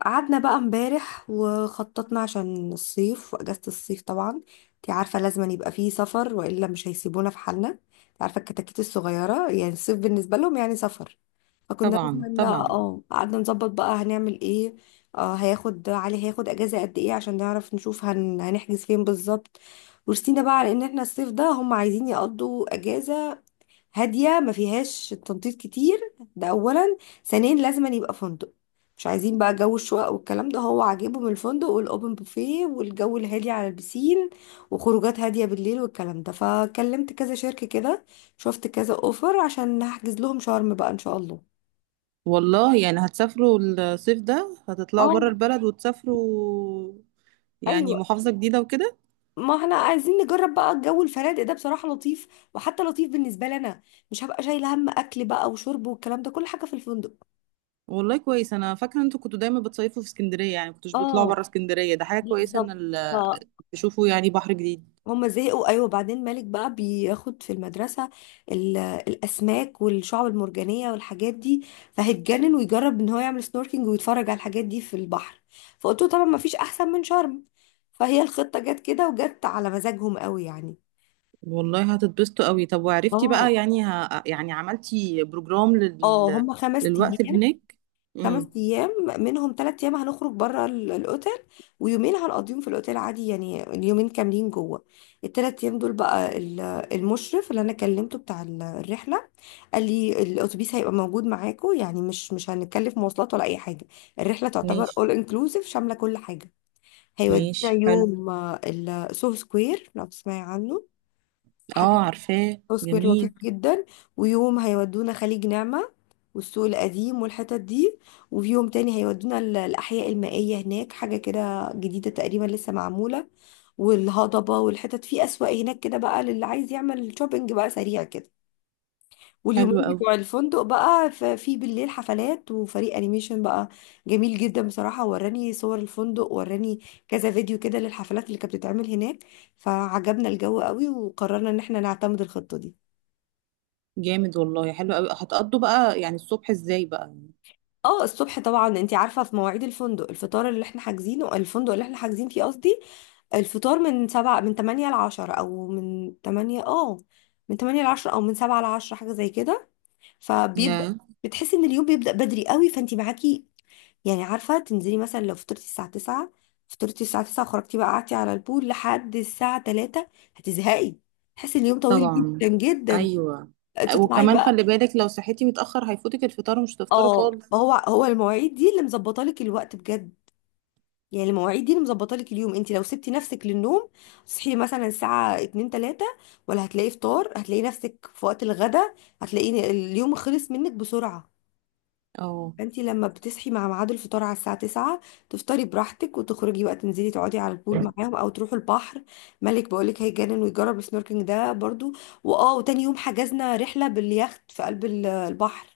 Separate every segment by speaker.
Speaker 1: قعدنا بقى امبارح وخططنا عشان الصيف واجازة الصيف، طبعا انت عارفة لازم يبقى فيه سفر والا مش هيسيبونا في حالنا. انت عارفة الكتاكيت الصغيرة، يعني الصيف بالنسبة لهم يعني سفر. فكنا لازم
Speaker 2: طبعا،
Speaker 1: ان
Speaker 2: طبعا.
Speaker 1: قعدنا نظبط بقى هنعمل ايه. هياخد، علي هياخد اجازة قد ايه عشان نعرف نشوف هنحجز فين بالظبط. ورسينا بقى على ان احنا الصيف ده هم عايزين يقضوا اجازة هاديه ما فيهاش تنطيط كتير. ده اولا، ثانيا لازم أن يبقى فندق. مش عايزين بقى جو الشقق والكلام ده، هو عاجبهم الفندق والاوبن بوفيه والجو الهادي على البسين وخروجات هاديه بالليل والكلام ده. فكلمت كذا شركه كده، شفت كذا اوفر، عشان هحجز لهم شرم بقى ان شاء الله.
Speaker 2: والله يعني هتسافروا الصيف ده، هتطلعوا بره
Speaker 1: اه.
Speaker 2: البلد وتسافروا، يعني
Speaker 1: ايوه
Speaker 2: محافظة جديدة وكده.
Speaker 1: ما احنا عايزين نجرب بقى الجو، الفنادق ده بصراحة لطيف، وحتى لطيف بالنسبة لنا. مش هبقى شايلة هم أكل بقى وشرب والكلام ده، كل حاجة في الفندق.
Speaker 2: والله كويس، انا فاكرة انتوا كنتوا دايما بتصيفوا في اسكندرية، يعني كنتوش بتطلعوا
Speaker 1: اه.
Speaker 2: بره اسكندرية، ده حاجة كويسة ان
Speaker 1: بالظبط.
Speaker 2: تشوفوا يعني بحر جديد.
Speaker 1: هما زهقوا، ايوه، بعدين مالك بقى بياخد في المدرسه الاسماك والشعب المرجانيه والحاجات دي، فهيتجنن ويجرب ان هو يعمل سنوركينج ويتفرج على الحاجات دي في البحر. فقلت له طبعا ما فيش احسن من شرم، فهي الخطه جت كده وجت على مزاجهم قوي يعني.
Speaker 2: والله هتتبسطوا قوي. طب وعرفتي
Speaker 1: اه.
Speaker 2: بقى يعني يعني عملتي بروجرام
Speaker 1: اه هما خمس
Speaker 2: للوقت اللي
Speaker 1: ايام
Speaker 2: هناك. امم.
Speaker 1: 5 ايام منهم 3 ايام هنخرج بره الاوتيل، ويومين هنقضيهم في الاوتيل عادي، يعني اليومين كاملين جوه. ال 3 ايام دول بقى، المشرف اللي انا كلمته بتاع الرحله قال لي الاتوبيس هيبقى موجود معاكم، يعني مش هنتكلف مواصلات ولا اي حاجه. الرحله تعتبر
Speaker 2: ماشي.
Speaker 1: اول انكلوسيف شامله كل حاجه. هيودينا
Speaker 2: ماشي، حلو.
Speaker 1: يوم السو سكوير، لو تسمعي عنه حاجه،
Speaker 2: اه، عارفاه،
Speaker 1: سو سكوير لطيف
Speaker 2: جميل.
Speaker 1: جدا. ويوم هيودونا خليج نعمه والسوق القديم والحتت دي. وفي يوم تاني هيودونا الاحياء المائيه، هناك حاجه كده جديده تقريبا لسه معموله، والهضبه والحتت في اسواق هناك كده، بقى للي عايز يعمل شوبينج بقى سريع كده. واليومين
Speaker 2: حلو قوي.
Speaker 1: بتوع الفندق بقى في بالليل حفلات وفريق انيميشن بقى جميل جدا بصراحة، وراني صور الفندق، وراني كذا فيديو كده للحفلات اللي كانت بتتعمل هناك، فعجبنا الجو قوي وقررنا ان احنا نعتمد الخطة دي.
Speaker 2: جامد، والله حلو قوي. هتقضوا بقى يعني الصبح ازاي بقى؟
Speaker 1: اه. الصبح طبعا انت عارفة في مواعيد الفندق، الفطار اللي احنا حاجزينه، الفندق اللي احنا حاجزين فيه قصدي، الفطار من 7، من 8 ل 10، أو من تمانية، من تمانية لعشرة أو من 7 ل 10، حاجة زي كده. فبيبدأ،
Speaker 2: يا.
Speaker 1: بتحسي إن اليوم بيبدأ بدري قوي، فأنت معاكي يعني عارفة تنزلي مثلا لو فطرتي الساعة 9، فطرتي الساعة 9 وخرجتي بقى قعدتي على البول لحد الساعة 3، هتزهقي، تحسي اليوم طويل
Speaker 2: طبعا.
Speaker 1: جدا جدا،
Speaker 2: ايوه.
Speaker 1: تطلعي
Speaker 2: وكمان خلي
Speaker 1: بقى.
Speaker 2: بالك، لو صحيتي متأخر هيفوتك الفطار ومش هتفطروا
Speaker 1: اه.
Speaker 2: خالص.
Speaker 1: ما هو، هو المواعيد دي اللي مظبطه لك الوقت بجد، يعني المواعيد دي اللي مظبطه لك اليوم. انت لو سبتي نفسك للنوم تصحي مثلا الساعة 2 3، ولا هتلاقي فطار، هتلاقي نفسك في وقت الغدا، هتلاقي اليوم خلص منك بسرعة.
Speaker 2: اه.
Speaker 1: فانت لما بتصحي مع ميعاد الفطار على الساعة 9، تفطري براحتك وتخرجي بقى، تنزلي تقعدي على البول معاهم او تروحوا البحر، مالك بقولك هيجنن ويجرب السنوركينج ده برضو. واه وتاني يوم حجزنا رحلة باليخت في قلب البحر،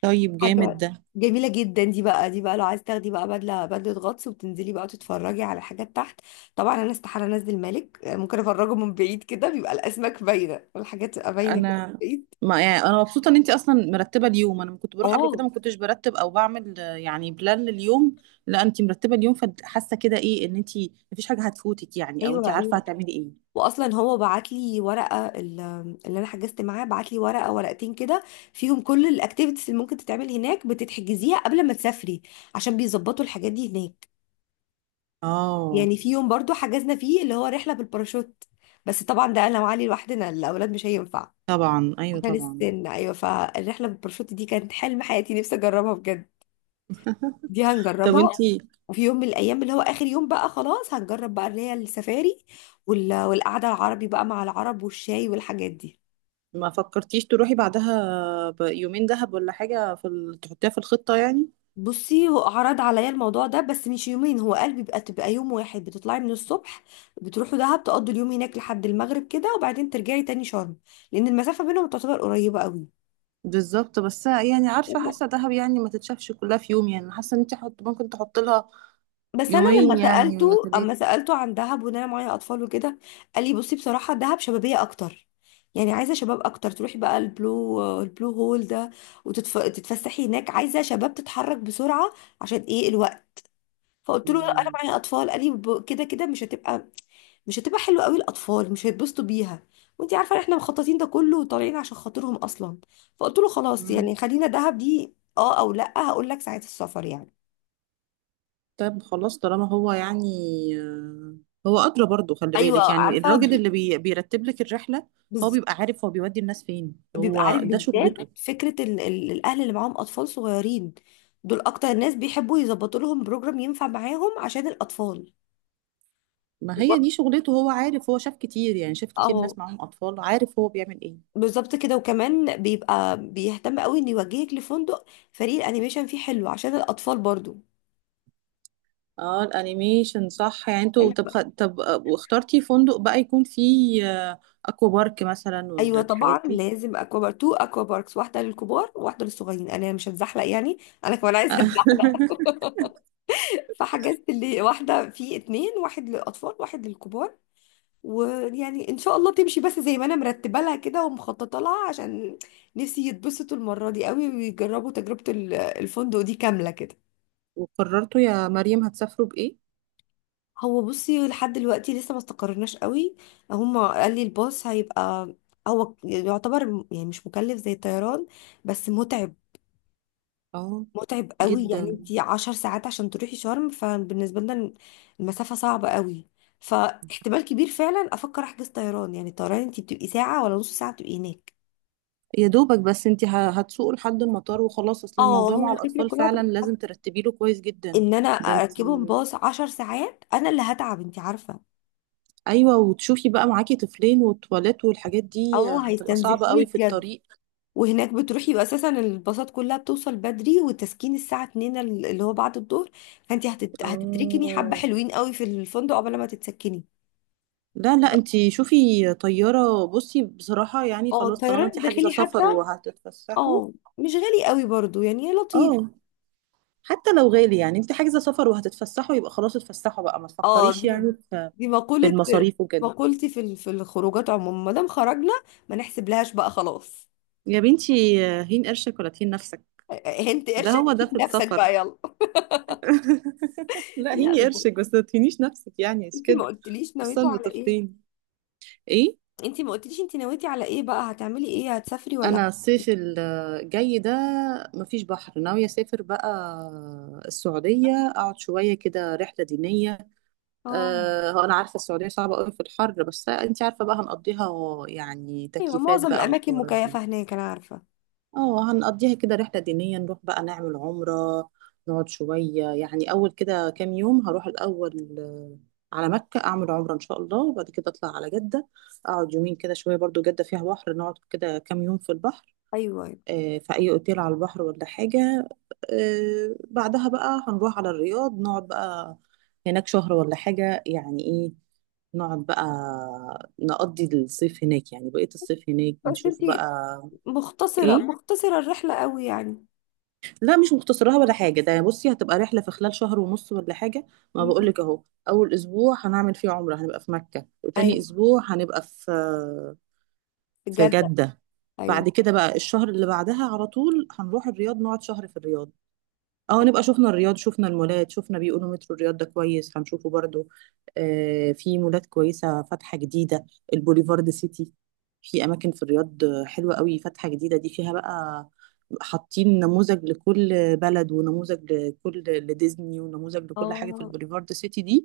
Speaker 2: طيب، جامد
Speaker 1: حاجة
Speaker 2: ده.
Speaker 1: جميلة جدا. دي بقى لو عايز تاخدي بقى بدلة غطس، وبتنزلي بقى تتفرجي على الحاجات تحت. طبعا انا استحالة انزل، مالك ممكن افرجه من بعيد كده، بيبقى الاسماك باينة والحاجات تبقى باينة كده
Speaker 2: انا.
Speaker 1: من بعيد.
Speaker 2: ما يعني انا مبسوطه ان انت اصلا مرتبه اليوم، انا كنت بروح قبل كده
Speaker 1: اه.
Speaker 2: ما كنتش برتب او بعمل يعني بلان لليوم. لا انت مرتبه اليوم، فحاسه كده ايه ان انت مفيش حاجه هتفوتك، يعني او انت
Speaker 1: ايوه،
Speaker 2: عارفه
Speaker 1: ايوه.
Speaker 2: هتعملي ايه.
Speaker 1: واصلا هو بعت لي ورقه، اللي انا حجزت معاه بعت لي ورقه، ورقتين كده، فيهم كل الاكتيفيتيز اللي ممكن تتعمل هناك، بتتحجزيها قبل ما تسافري عشان بيظبطوا الحاجات دي هناك.
Speaker 2: اه.
Speaker 1: يعني في يوم برضو حجزنا فيه اللي هو رحله بالباراشوت، بس طبعا ده انا وعلي لوحدنا، الاولاد مش هينفع
Speaker 2: طبعا ايوه،
Speaker 1: عشان
Speaker 2: طبعا.
Speaker 1: السن، ايوه. فالرحله بالباراشوت دي كانت حلم حياتي، نفسي اجربها بجد، دي
Speaker 2: طب انت
Speaker 1: هنجربها. وفي يوم من الايام، اللي هو اخر يوم بقى، خلاص هنجرب بقى اللي هي السفاري، وال- والقعده العربي بقى مع العرب والشاي والحاجات دي.
Speaker 2: ما فكرتيش تروحي بعدها بيومين دهب ولا حاجة في تحطيها في الخطة يعني؟
Speaker 1: بصي هو عرض عليا الموضوع ده، بس مش يومين، هو قال بيبقى تبقى يوم واحد، بتطلعي من الصبح بتروحوا دهب تقضوا اليوم هناك لحد المغرب كده، وبعدين ترجعي تاني شرم، لان المسافه بينهم تعتبر قريبه قوي.
Speaker 2: بالظبط، بس يعني عارفة، حاسة دهب يعني ما تتشافش كلها في يوم، يعني حاسة ان انت ممكن تحط لها
Speaker 1: بس انا
Speaker 2: يومين
Speaker 1: لما
Speaker 2: يعني،
Speaker 1: سالته،
Speaker 2: ولا
Speaker 1: اما
Speaker 2: ثلاثة.
Speaker 1: سالته عن دهب، وان انا معايا اطفال وكده، قال لي بصي بصراحه دهب شبابيه اكتر، يعني عايزه شباب اكتر، تروحي بقى البلو هول ده وتتفسحي هناك، عايزه شباب تتحرك بسرعه عشان ايه الوقت. فقلت له لا انا
Speaker 2: مم.
Speaker 1: معايا اطفال، قال لي كده كده مش هتبقى، مش هتبقى حلوه قوي، الاطفال مش هيتبسطوا بيها، وانت عارفه احنا مخططين ده كله وطالعين عشان خاطرهم اصلا. فقلت له خلاص
Speaker 2: مم.
Speaker 1: يعني خلينا دهب دي اه، او لا هقول لك ساعه السفر يعني.
Speaker 2: طيب خلاص، طالما هو يعني آه، هو أدرى. برضو خلي
Speaker 1: ايوه
Speaker 2: بالك يعني
Speaker 1: عارفه.
Speaker 2: الراجل اللي بيرتب لك الرحلة هو
Speaker 1: بز-
Speaker 2: بيبقى عارف، هو بيودي الناس فين،
Speaker 1: بيبقى
Speaker 2: هو
Speaker 1: عارف
Speaker 2: ده
Speaker 1: بالذات
Speaker 2: شغلته.
Speaker 1: فكره ال ال الاهل اللي معاهم اطفال صغيرين، دول اكتر ناس بيحبوا يظبطوا لهم بروجرام ينفع معاهم عشان الاطفال.
Speaker 2: ما هي
Speaker 1: وبرضه-
Speaker 2: دي شغلته، هو عارف، هو شاف كتير، يعني شاف كتير
Speaker 1: اهو،
Speaker 2: ناس معاهم أطفال، عارف هو بيعمل ايه.
Speaker 1: بالظبط كده، وكمان بيبقى بيهتم قوي ان يوجهك لفندق فريق الانيميشن فيه حلو عشان الاطفال برضو.
Speaker 2: اه الانيميشن صح، يعني انتوا طب
Speaker 1: ايوه.
Speaker 2: طب واخترتي فندق بقى يكون فيه آه، اكوا بارك مثلا
Speaker 1: ايوه
Speaker 2: والحاجات
Speaker 1: طبعا
Speaker 2: دي؟
Speaker 1: لازم اكوا بارك، تو اكوا باركس، واحده للكبار وواحده للصغيرين، انا مش هتزحلق يعني، انا كمان عايزه اتزحلق. فحجزت اللي واحده في اتنين، واحد للاطفال واحد للكبار. ويعني ان شاء الله تمشي بس زي ما انا مرتبه لها كده ومخططه لها، عشان نفسي يتبسطوا المره دي قوي، ويجربوا تجربه الفندق دي كامله كده.
Speaker 2: وقررتوا يا مريم هتسافروا بايه؟
Speaker 1: هو بصي، لحد دلوقتي لسه ما استقرناش قوي، هما قال لي الباص هيبقى، هو يعتبر يعني مش مكلف زي الطيران، بس متعب،
Speaker 2: اه.
Speaker 1: متعب قوي يعني،
Speaker 2: جدا.
Speaker 1: انتي 10 ساعات عشان تروحي شرم، فبالنسبة لنا المسافة صعبة قوي. فاحتمال كبير فعلا افكر احجز طيران، يعني الطيران انتي بتبقي ساعة ولا نص ساعة بتبقي هناك.
Speaker 2: يا دوبك، بس انت هتسوقوا لحد المطار وخلاص، اصل
Speaker 1: اه.
Speaker 2: الموضوع
Speaker 1: هو
Speaker 2: مع
Speaker 1: الفكرة
Speaker 2: الاطفال
Speaker 1: كلها
Speaker 2: فعلا
Speaker 1: تبقى
Speaker 2: لازم ترتبي له كويس جدا.
Speaker 1: ان انا
Speaker 2: ده انت.
Speaker 1: اركبهم باص 10 ساعات، انا اللي هتعب انتي عارفة.
Speaker 2: ايوه، وتشوفي بقى معاكي طفلين والتواليت والحاجات دي
Speaker 1: اه
Speaker 2: هتبقى صعبة
Speaker 1: هيستنزفوني
Speaker 2: قوي في
Speaker 1: بجد.
Speaker 2: الطريق.
Speaker 1: وهناك بتروحي يبقى اساسا الباصات كلها بتوصل بدري، وتسكين الساعه 2، اللي هو بعد الظهر، فانت هتتركني حبه
Speaker 2: اه.
Speaker 1: حلوين قوي في الفندق قبل ما تتسكني.
Speaker 2: لا، لا، انت شوفي طيارة، بصي بصراحة يعني
Speaker 1: اه
Speaker 2: خلاص طالما
Speaker 1: الطيران
Speaker 2: انت حاجزة
Speaker 1: الداخلي حتى،
Speaker 2: سفر وهتتفسحوا.
Speaker 1: اه مش غالي قوي برضو، يعني لطيف.
Speaker 2: اه. حتى لو غالي يعني، انت حاجزة سفر وهتتفسحوا يبقى خلاص، اتفسحوا بقى، ما
Speaker 1: اه.
Speaker 2: تفكريش
Speaker 1: دي
Speaker 2: يعني في
Speaker 1: دي
Speaker 2: في
Speaker 1: مقوله،
Speaker 2: المصاريف وكده.
Speaker 1: مقولتي في في الخروجات عموما، ما دام خرجنا ما نحسب لهاش بقى خلاص.
Speaker 2: يا بنتي، هين قرشك ولا تهين نفسك.
Speaker 1: هنت
Speaker 2: ده
Speaker 1: قرشك
Speaker 2: هو ده في
Speaker 1: جيب نفسك
Speaker 2: السفر.
Speaker 1: بقى يلا.
Speaker 2: لا،
Speaker 1: لا
Speaker 2: هيني
Speaker 1: بجد،
Speaker 2: قرشك بس ما تهينيش نفسك، يعني مش
Speaker 1: انت ما
Speaker 2: كده؟
Speaker 1: قلتليش نويتوا
Speaker 2: الصيف
Speaker 1: على ايه،
Speaker 2: بتفطين. ايه؟
Speaker 1: انت ما قلتليش انت نويتي على ايه بقى، هتعملي ايه، هتسافري ولا؟
Speaker 2: انا الصيف الجاي ده مفيش بحر، ناوية اسافر بقى السعودية، اقعد شوية كده رحلة دينية.
Speaker 1: اه.
Speaker 2: هو انا عارفه السعوديه صعبه قوي في الحر، بس انت عارفه بقى هنقضيها، يعني
Speaker 1: ايوه
Speaker 2: تكييفات
Speaker 1: معظم
Speaker 2: بقى
Speaker 1: الاماكن
Speaker 2: والحوارات دي.
Speaker 1: مكيفه هناك انا عارفه.
Speaker 2: اه هنقضيها كده رحله دينيه، نروح بقى نعمل عمره، نقعد شويه يعني. اول كده كام يوم هروح الاول على مكه اعمل عمره ان شاء الله، وبعد كده اطلع على جده، اقعد يومين كده شويه، برضو جده فيها بحر، نقعد كده كام يوم في البحر
Speaker 1: ايوه، ايوه.
Speaker 2: في اي اوتيل على البحر ولا حاجه. بعدها بقى هنروح على الرياض، نقعد بقى هناك شهر ولا حاجة يعني. ايه؟ نقعد بقى نقضي الصيف هناك، يعني بقية الصيف هناك،
Speaker 1: بس
Speaker 2: نشوف
Speaker 1: انتي
Speaker 2: بقى.
Speaker 1: مختصره
Speaker 2: ايه؟
Speaker 1: مختصره الرحله قوي يعني.
Speaker 2: لا مش مختصرها ولا حاجة، ده بصي هتبقى رحلة في خلال شهر ونص ولا حاجة، ما
Speaker 1: مم.
Speaker 2: بقولك اهو. اول اسبوع هنعمل فيه عمرة هنبقى في مكة، وتاني
Speaker 1: ايوه
Speaker 2: اسبوع هنبقى في
Speaker 1: في
Speaker 2: في
Speaker 1: جده،
Speaker 2: جدة.
Speaker 1: ايوه.
Speaker 2: بعد كده بقى الشهر اللي بعدها على طول هنروح الرياض، نقعد شهر في الرياض. اه نبقى شفنا الرياض، شفنا المولات، شفنا بيقولوا مترو الرياض ده كويس، هنشوفه برضو. آه، في مولات كويسة فاتحة جديدة، البوليفارد سيتي. في أماكن في الرياض حلوة قوي فاتحة جديدة، دي فيها بقى حاطين نموذج لكل بلد، ونموذج لكل لديزني، ونموذج لكل حاجة في
Speaker 1: اه
Speaker 2: البوليفارد سيتي دي.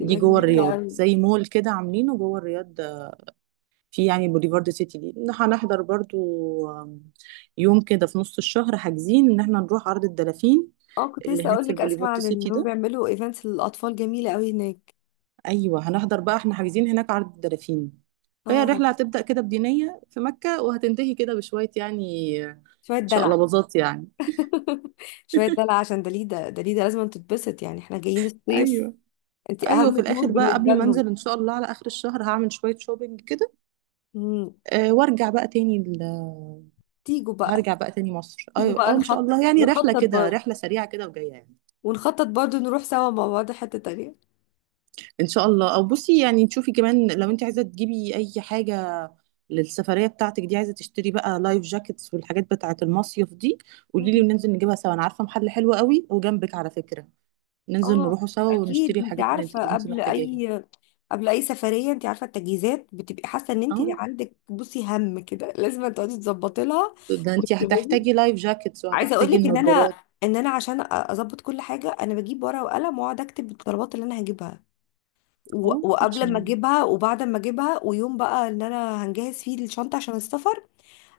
Speaker 2: دي جوه
Speaker 1: جميله
Speaker 2: الرياض
Speaker 1: قوي.
Speaker 2: زي مول كده عاملينه جوه الرياض. في يعني بوليفارد سيتي دي هنحضر برضو آم، يوم كده في نص الشهر حاجزين ان احنا نروح عرض الدلافين
Speaker 1: اه، كنت
Speaker 2: اللي
Speaker 1: لسه
Speaker 2: هناك
Speaker 1: اقول
Speaker 2: في
Speaker 1: لك، اسمع
Speaker 2: البوليفارد
Speaker 1: عن
Speaker 2: سيتي
Speaker 1: انهم
Speaker 2: ده.
Speaker 1: بيعملوا ايفنتس للاطفال جميله قوي هناك.
Speaker 2: ايوه هنحضر بقى، احنا حاجزين هناك عرض الدلافين. فهي
Speaker 1: اه.
Speaker 2: الرحله هتبدا كده بدينيه في مكه، وهتنتهي كده بشويه، يعني
Speaker 1: شويه دلع.
Speaker 2: شقلباظات يعني.
Speaker 1: شويه دلع عشان دليده دليده لازم تتبسط، يعني احنا جايين الصيف،
Speaker 2: ايوه،
Speaker 1: انتي
Speaker 2: ايوه،
Speaker 1: اهم
Speaker 2: في
Speaker 1: طيور
Speaker 2: الاخر بقى
Speaker 1: بالنسبه
Speaker 2: قبل ما
Speaker 1: لهم.
Speaker 2: انزل ان شاء الله على اخر الشهر هعمل شويه شوبينج كده.
Speaker 1: مم.
Speaker 2: أه وارجع بقى تاني
Speaker 1: تيجوا بقى،
Speaker 2: هرجع بقى تاني مصر،
Speaker 1: تيجوا
Speaker 2: ايوه
Speaker 1: بقى
Speaker 2: اه ان شاء الله يعني. رحله
Speaker 1: نخطط
Speaker 2: كده،
Speaker 1: برضه،
Speaker 2: رحله سريعه كده وجايه يعني.
Speaker 1: ونخطط برضه نروح سوا مع بعض حته تانيه.
Speaker 2: ان شاء الله. او بصي يعني تشوفي كمان لو انت عايزه تجيبي اي حاجه للسفريه بتاعتك دي، عايزه تشتري بقى لايف جاكيتس والحاجات بتاعه المصيف دي، قولي لي وننزل نجيبها سوا. انا عارفه محل حلو قوي وجنبك على فكره، ننزل
Speaker 1: اه،
Speaker 2: نروحوا سوا
Speaker 1: اكيد.
Speaker 2: ونشتري
Speaker 1: انت
Speaker 2: الحاجات اللي انت
Speaker 1: عارفه
Speaker 2: محتاجاها
Speaker 1: قبل اي سفريه، انت عارفه التجهيزات بتبقي حاسه ان انت
Speaker 2: اه.
Speaker 1: عندك، بصي، هم كده لازم تقعدي تظبطي لها
Speaker 2: ده انت
Speaker 1: وتكتبي.
Speaker 2: هتحتاجي لايف جاكيتس
Speaker 1: عايزه اقول
Speaker 2: وهتحتاجي
Speaker 1: لك ان انا
Speaker 2: النضارات.
Speaker 1: ان انا عشان اظبط كل حاجه، انا بجيب ورقه وقلم واقعد اكتب الطلبات اللي انا هجيبها،
Speaker 2: اه
Speaker 1: وقبل ما
Speaker 2: عشان
Speaker 1: اجيبها وبعد ما اجيبها، ويوم بقى ان انا هنجهز فيه الشنطه عشان السفر.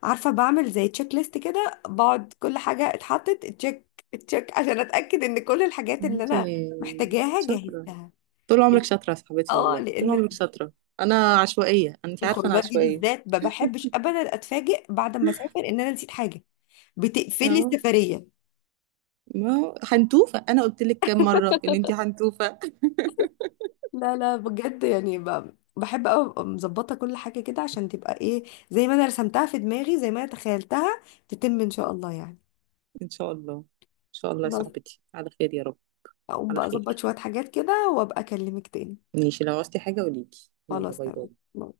Speaker 1: عارفه بعمل زي تشيك ليست كده، بقعد كل حاجه اتحطت تشيك تشيك عشان اتاكد ان كل الحاجات اللي
Speaker 2: انت
Speaker 1: انا محتاجاها
Speaker 2: شاطره،
Speaker 1: جاهزة.
Speaker 2: طول عمرك شاطره يا صاحبتي،
Speaker 1: اه،
Speaker 2: والله طول
Speaker 1: لان
Speaker 2: عمرك شاطره. انا عشوائيه، انت عارفه، انا
Speaker 1: الخروجات دي
Speaker 2: عشوائيه.
Speaker 1: بالذات ما بحبش ابدا اتفاجئ بعد ما اسافر ان انا نسيت حاجه، بتقفلي
Speaker 2: اه
Speaker 1: السفريه.
Speaker 2: ما هو حنتوفة، أنا قلت لك كام مرة إن أنتي حنتوفة.
Speaker 1: لا لا بجد يعني، بحب قوي ابقى مظبطه كل حاجه كده، عشان تبقى ايه، زي ما انا رسمتها في دماغي، زي ما انا تخيلتها، تتم ان شاء الله يعني.
Speaker 2: إن شاء الله، إن شاء الله يا
Speaker 1: خلاص.
Speaker 2: صاحبتي، على خير يا رب.
Speaker 1: اقوم
Speaker 2: على
Speaker 1: بقى اظبط
Speaker 2: خير.
Speaker 1: شويه حاجات كده وابقى اكلمك تاني.
Speaker 2: ماشي، لو عوزتي حاجة قوليلي. يلا،
Speaker 1: خلاص
Speaker 2: باي باي.
Speaker 1: تمام.